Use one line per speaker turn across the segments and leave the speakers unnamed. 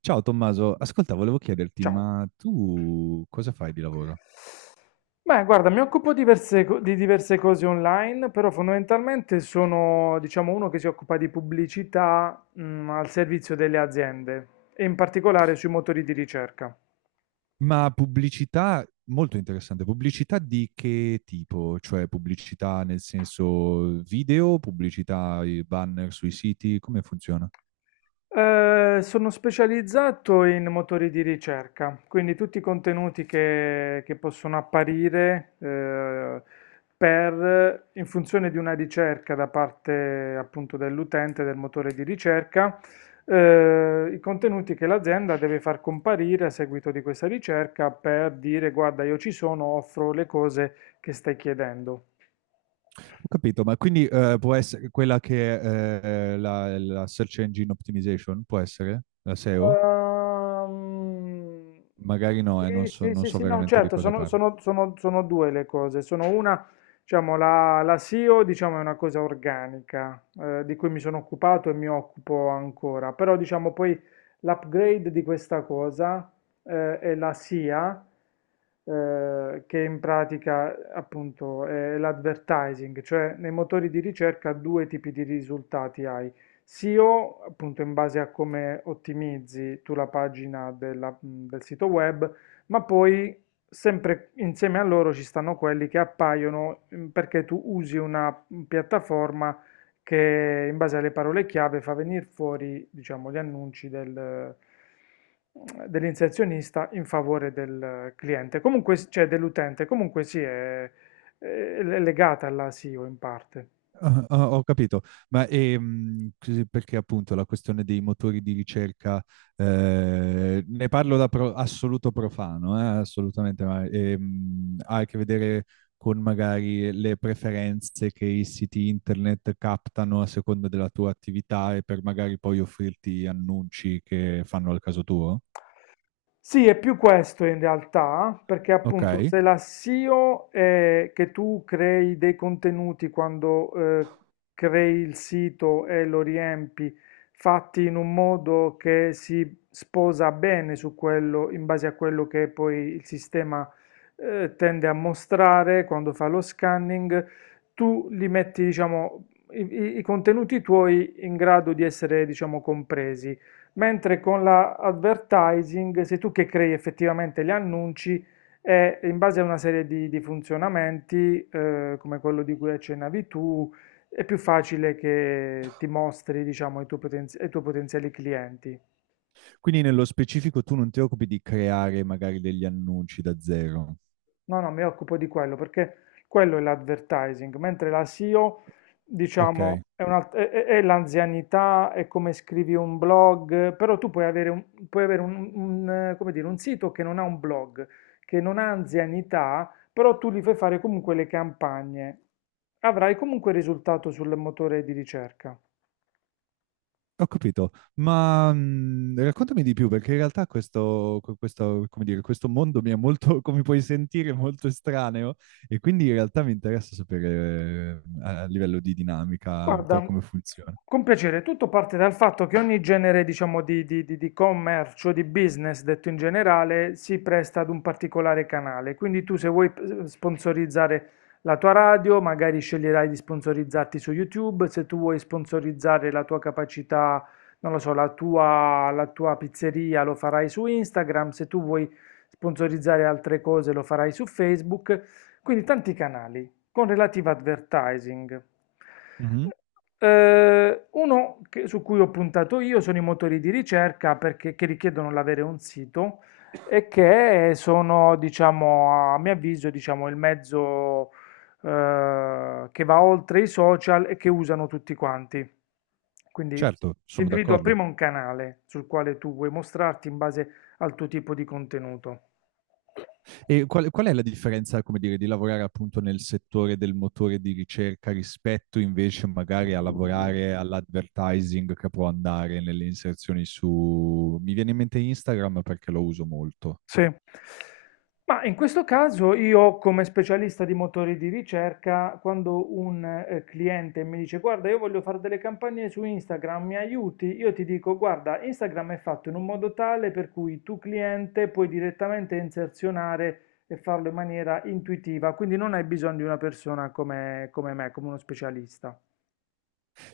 Ciao Tommaso, ascolta, volevo chiederti,
Ciao.
ma tu cosa fai di lavoro?
Beh, guarda, mi occupo di diverse cose online, però fondamentalmente sono, diciamo, uno che si occupa di pubblicità, al servizio delle aziende e in particolare sui motori di ricerca.
Ma pubblicità, molto interessante, pubblicità di che tipo? Cioè pubblicità nel senso video, pubblicità, i banner sui siti, come funziona?
Sono specializzato in motori di ricerca, quindi tutti i contenuti che possono apparire per, in funzione di una ricerca da parte appunto dell'utente del motore di ricerca, i contenuti che l'azienda deve far comparire a seguito di questa ricerca per dire guarda, io ci sono, offro le cose che stai chiedendo.
Ho capito, ma quindi può essere quella che è la Search Engine Optimization, può essere? La SEO?
Ehm,
Magari no,
sì,
non so,
sì,
non
sì,
so
sì, no,
veramente di
certo,
cosa
sono,
parli.
sono- sono- sono due le cose. Sono una, diciamo, la SEO, diciamo, è una cosa organica, di cui mi sono occupato e mi occupo ancora, però, diciamo, poi l'upgrade di questa cosa, è la SIA, che in pratica, appunto, è l'advertising, cioè nei motori di ricerca due tipi di risultati hai. SEO, appunto in base a come ottimizzi tu la pagina del sito web, ma poi sempre insieme a loro ci stanno quelli che appaiono perché tu usi una piattaforma che in base alle parole chiave fa venire fuori, diciamo, gli annunci dell'inserzionista in favore del cliente, comunque, cioè dell'utente, comunque sì, è legata alla SEO in parte.
Ah, ah, ho capito, ma perché appunto la questione dei motori di ricerca, ne parlo assoluto profano, assolutamente, ma ha a che vedere con magari le preferenze che i siti internet captano a seconda della tua attività e per magari poi offrirti annunci che fanno al caso tuo?
Sì, è più questo in realtà, perché
Ok,
appunto se la SEO è che tu crei dei contenuti quando crei il sito e lo riempi, fatti in un modo che si sposa bene su quello, in base a quello che poi il sistema tende a mostrare quando fa lo scanning, tu li metti, diciamo, i contenuti tuoi in grado di essere, diciamo, compresi, mentre con la advertising sei tu che crei effettivamente gli annunci e in base a una serie di funzionamenti, come quello di cui accennavi tu, è più facile che ti mostri, diciamo, ai tuoi potenziali clienti.
quindi nello specifico tu non ti occupi di creare magari degli annunci da zero.
No, no, mi occupo di quello perché quello è l'advertising, mentre la SEO, diciamo,
Ok.
è l'anzianità, è come scrivi un blog, però tu puoi avere un, come dire, un sito che non ha un blog, che non ha anzianità, però tu gli fai fare comunque le campagne. Avrai comunque risultato sul motore di ricerca.
Ho capito, ma raccontami di più perché in realtà questo, come dire, questo mondo mi è molto, come puoi sentire, molto estraneo e quindi in realtà mi interessa sapere a livello di dinamica un po'
Guarda,
come funziona.
con piacere, tutto parte dal fatto che ogni genere, diciamo, di commercio, di business, detto in generale, si presta ad un particolare canale. Quindi tu se vuoi sponsorizzare la tua radio, magari sceglierai di sponsorizzarti su YouTube, se tu vuoi sponsorizzare la tua capacità, non lo so, la tua pizzeria lo farai su Instagram, se tu vuoi sponsorizzare altre cose lo farai su Facebook, quindi tanti canali con relativo advertising.
Mhm.
Uno su cui ho puntato io sono i motori di ricerca perché, che richiedono l'avere un sito e che sono, diciamo, a mio avviso, diciamo, il mezzo che va oltre i social e che usano tutti quanti. Quindi
Certo,
ti
sono
individua
d'accordo.
prima un canale sul quale tu vuoi mostrarti in base al tuo tipo di contenuto.
E qual è la differenza, come dire, di lavorare appunto nel settore del motore di ricerca rispetto invece magari a lavorare all'advertising che può andare nelle inserzioni su... Mi viene in mente Instagram perché lo uso molto.
Sì. Ma in questo caso io, come specialista di motori di ricerca, quando un cliente mi dice guarda io voglio fare delle campagne su Instagram, mi aiuti? Io ti dico guarda Instagram è fatto in un modo tale per cui tu cliente puoi direttamente inserzionare e farlo in maniera intuitiva, quindi non hai bisogno di una persona come me, come uno specialista.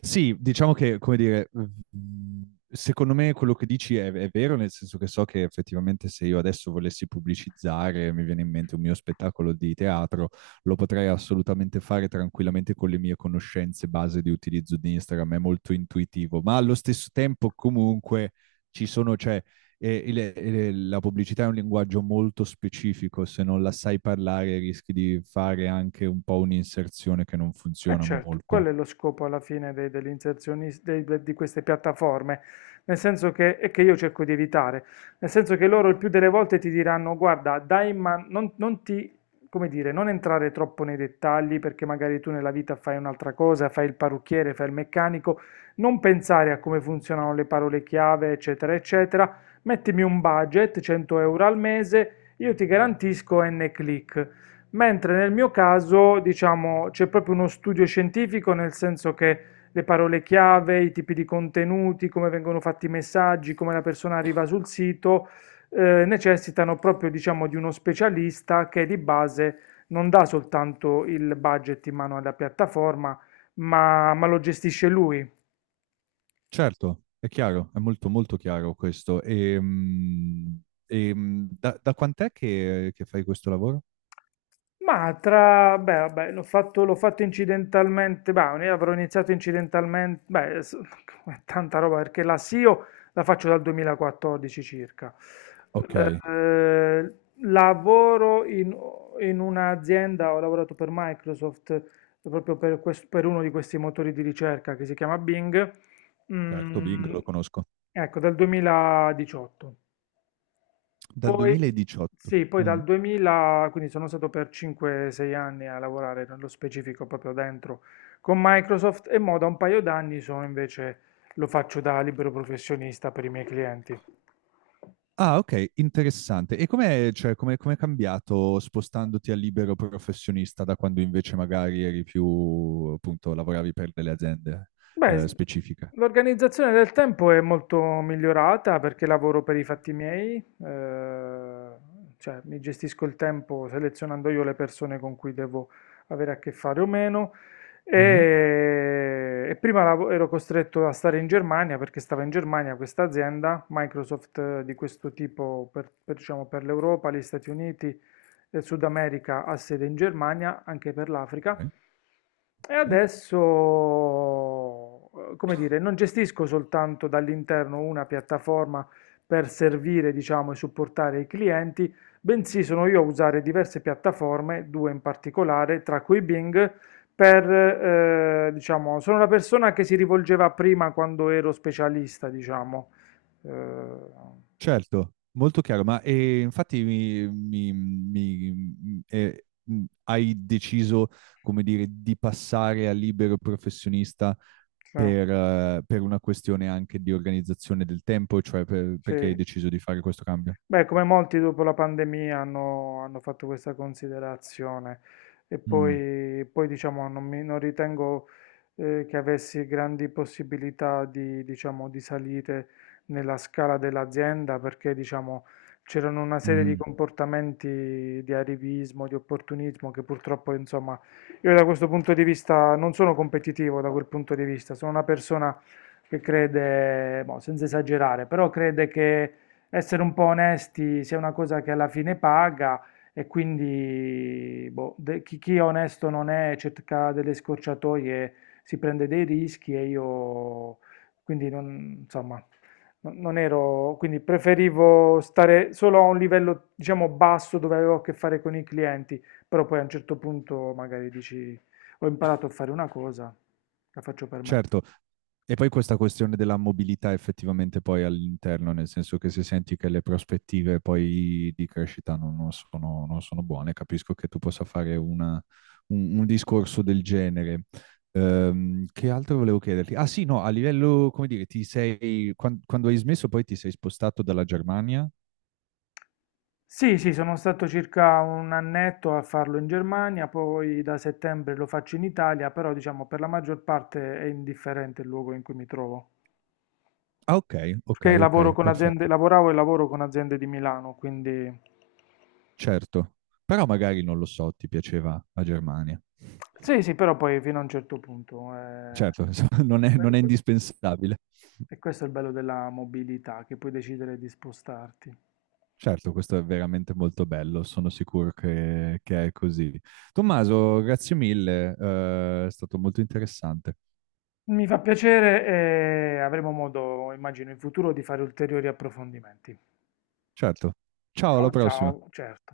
Sì, diciamo che, come dire, mm, secondo me quello che dici è vero, nel senso che so che effettivamente se io adesso volessi pubblicizzare, mi viene in mente un mio spettacolo di teatro, lo potrei assolutamente fare tranquillamente con le mie conoscenze base di utilizzo di Instagram, è molto intuitivo, ma allo stesso tempo comunque ci sono, cioè, la pubblicità è un linguaggio molto specifico, se non la sai parlare rischi di fare anche un po' un'inserzione che non
Eh
funziona
certo, quello
molto.
è lo scopo alla fine degli inserzionisti, di queste piattaforme, nel senso che, e che io cerco di evitare, nel senso che loro il più delle volte ti diranno, guarda, dai, ma non ti, come dire, non entrare troppo nei dettagli perché magari tu nella vita fai un'altra cosa, fai il parrucchiere, fai il meccanico, non pensare a come funzionano le parole chiave, eccetera, eccetera, mettimi un budget, 100 euro al mese, io ti garantisco N click, mentre nel mio caso, diciamo, c'è proprio uno studio scientifico, nel senso che le parole chiave, i tipi di contenuti, come vengono fatti i messaggi, come la persona arriva sul sito, necessitano proprio, diciamo, di uno specialista che di base non dà soltanto il budget in mano alla piattaforma, ma lo gestisce lui.
Certo, è chiaro, è molto molto chiaro questo. E, mm, da quant'è che fai questo lavoro?
Ma beh, vabbè, l'ho fatto incidentalmente, bah, ne avrò iniziato incidentalmente, beh, è tanta roba perché la SEO la faccio dal 2014 circa.
Ok,
Eh, Lavoro in un'azienda, ho lavorato per Microsoft proprio per uno di questi motori di ricerca che si chiama Bing,
certo, Bing
mm,
lo conosco.
ecco, dal 2018.
Dal
Poi,
2018.
sì, poi
Mm.
dal 2000, quindi sono stato per 5-6 anni a lavorare nello specifico proprio dentro con Microsoft, e mo da un paio d'anni sono invece, lo faccio da libero professionista per i miei clienti.
Ah, ok, interessante. E com'è cambiato spostandoti a libero professionista da quando invece magari eri più, appunto, lavoravi per delle aziende
Beh,
specifiche?
l'organizzazione del tempo è molto migliorata perché lavoro per i fatti miei, cioè mi gestisco il tempo selezionando io le persone con cui devo avere a che fare o meno.
Mhm.
E prima ero costretto a stare in Germania perché stava in Germania questa azienda, Microsoft di questo tipo per, diciamo, per l'Europa, gli Stati Uniti e Sud America ha sede in Germania, anche per
Ok,
l'Africa. E
ok.
adesso, come dire, non gestisco soltanto dall'interno una piattaforma per servire, diciamo, e supportare i clienti, bensì sono io a usare diverse piattaforme, due in particolare, tra cui Bing, per, diciamo, sono la persona che si rivolgeva prima quando ero specialista, diciamo. Eh,
Certo, molto chiaro, ma infatti hai deciso, come dire, di passare a libero professionista per una questione anche di organizzazione del tempo, cioè
sì,
perché hai
sì.
deciso di fare questo cambio?
Beh, come molti dopo la pandemia hanno fatto questa considerazione, e
Mm,
poi, diciamo, non ritengo che avessi grandi possibilità di, diciamo, di salite nella scala dell'azienda, perché, diciamo, c'erano una serie di
mhm.
comportamenti di arrivismo, di opportunismo che purtroppo, insomma, io da questo punto di vista non sono competitivo, da quel punto di vista sono una persona che crede, boh, senza esagerare, però crede che essere un po' onesti sia una cosa che alla fine paga, e quindi boh, chi è onesto non è, cerca delle scorciatoie, si prende dei rischi e io quindi non, insomma, non ero, quindi preferivo stare solo a un livello, diciamo, basso, dove avevo a che fare con i clienti, però poi a un certo punto magari dici ho imparato a fare una cosa, la faccio per me.
Certo, e poi questa questione della mobilità effettivamente poi all'interno, nel senso che se senti che le prospettive poi di crescita non sono, non sono buone, capisco che tu possa fare un discorso del genere. Che altro volevo chiederti? Ah sì, no, a livello, come dire, ti sei, quando, hai smesso poi ti sei spostato dalla Germania?
Sì, sì, sono stato circa un annetto a farlo in Germania, poi da settembre lo faccio in Italia, però diciamo per la maggior parte è indifferente il luogo in cui mi trovo.
Ah ok, ok,
Perché
ok,
lavoro con aziende,
perfetto,
lavoravo e lavoro con aziende di Milano, quindi
certo. Però magari non lo so, ti piaceva la Germania.
sì, sì, però poi fino a un certo punto.
Certo, insomma,
Que-
non è
que-
indispensabile.
E questo è il bello della mobilità, che puoi decidere di spostarti.
Certo, questo è veramente molto bello, sono sicuro che è così. Tommaso, grazie mille, è stato molto interessante.
Mi fa piacere e avremo modo, immagino, in futuro di fare ulteriori approfondimenti.
Certo, ciao, alla
Ciao,
prossima.
ciao, certo.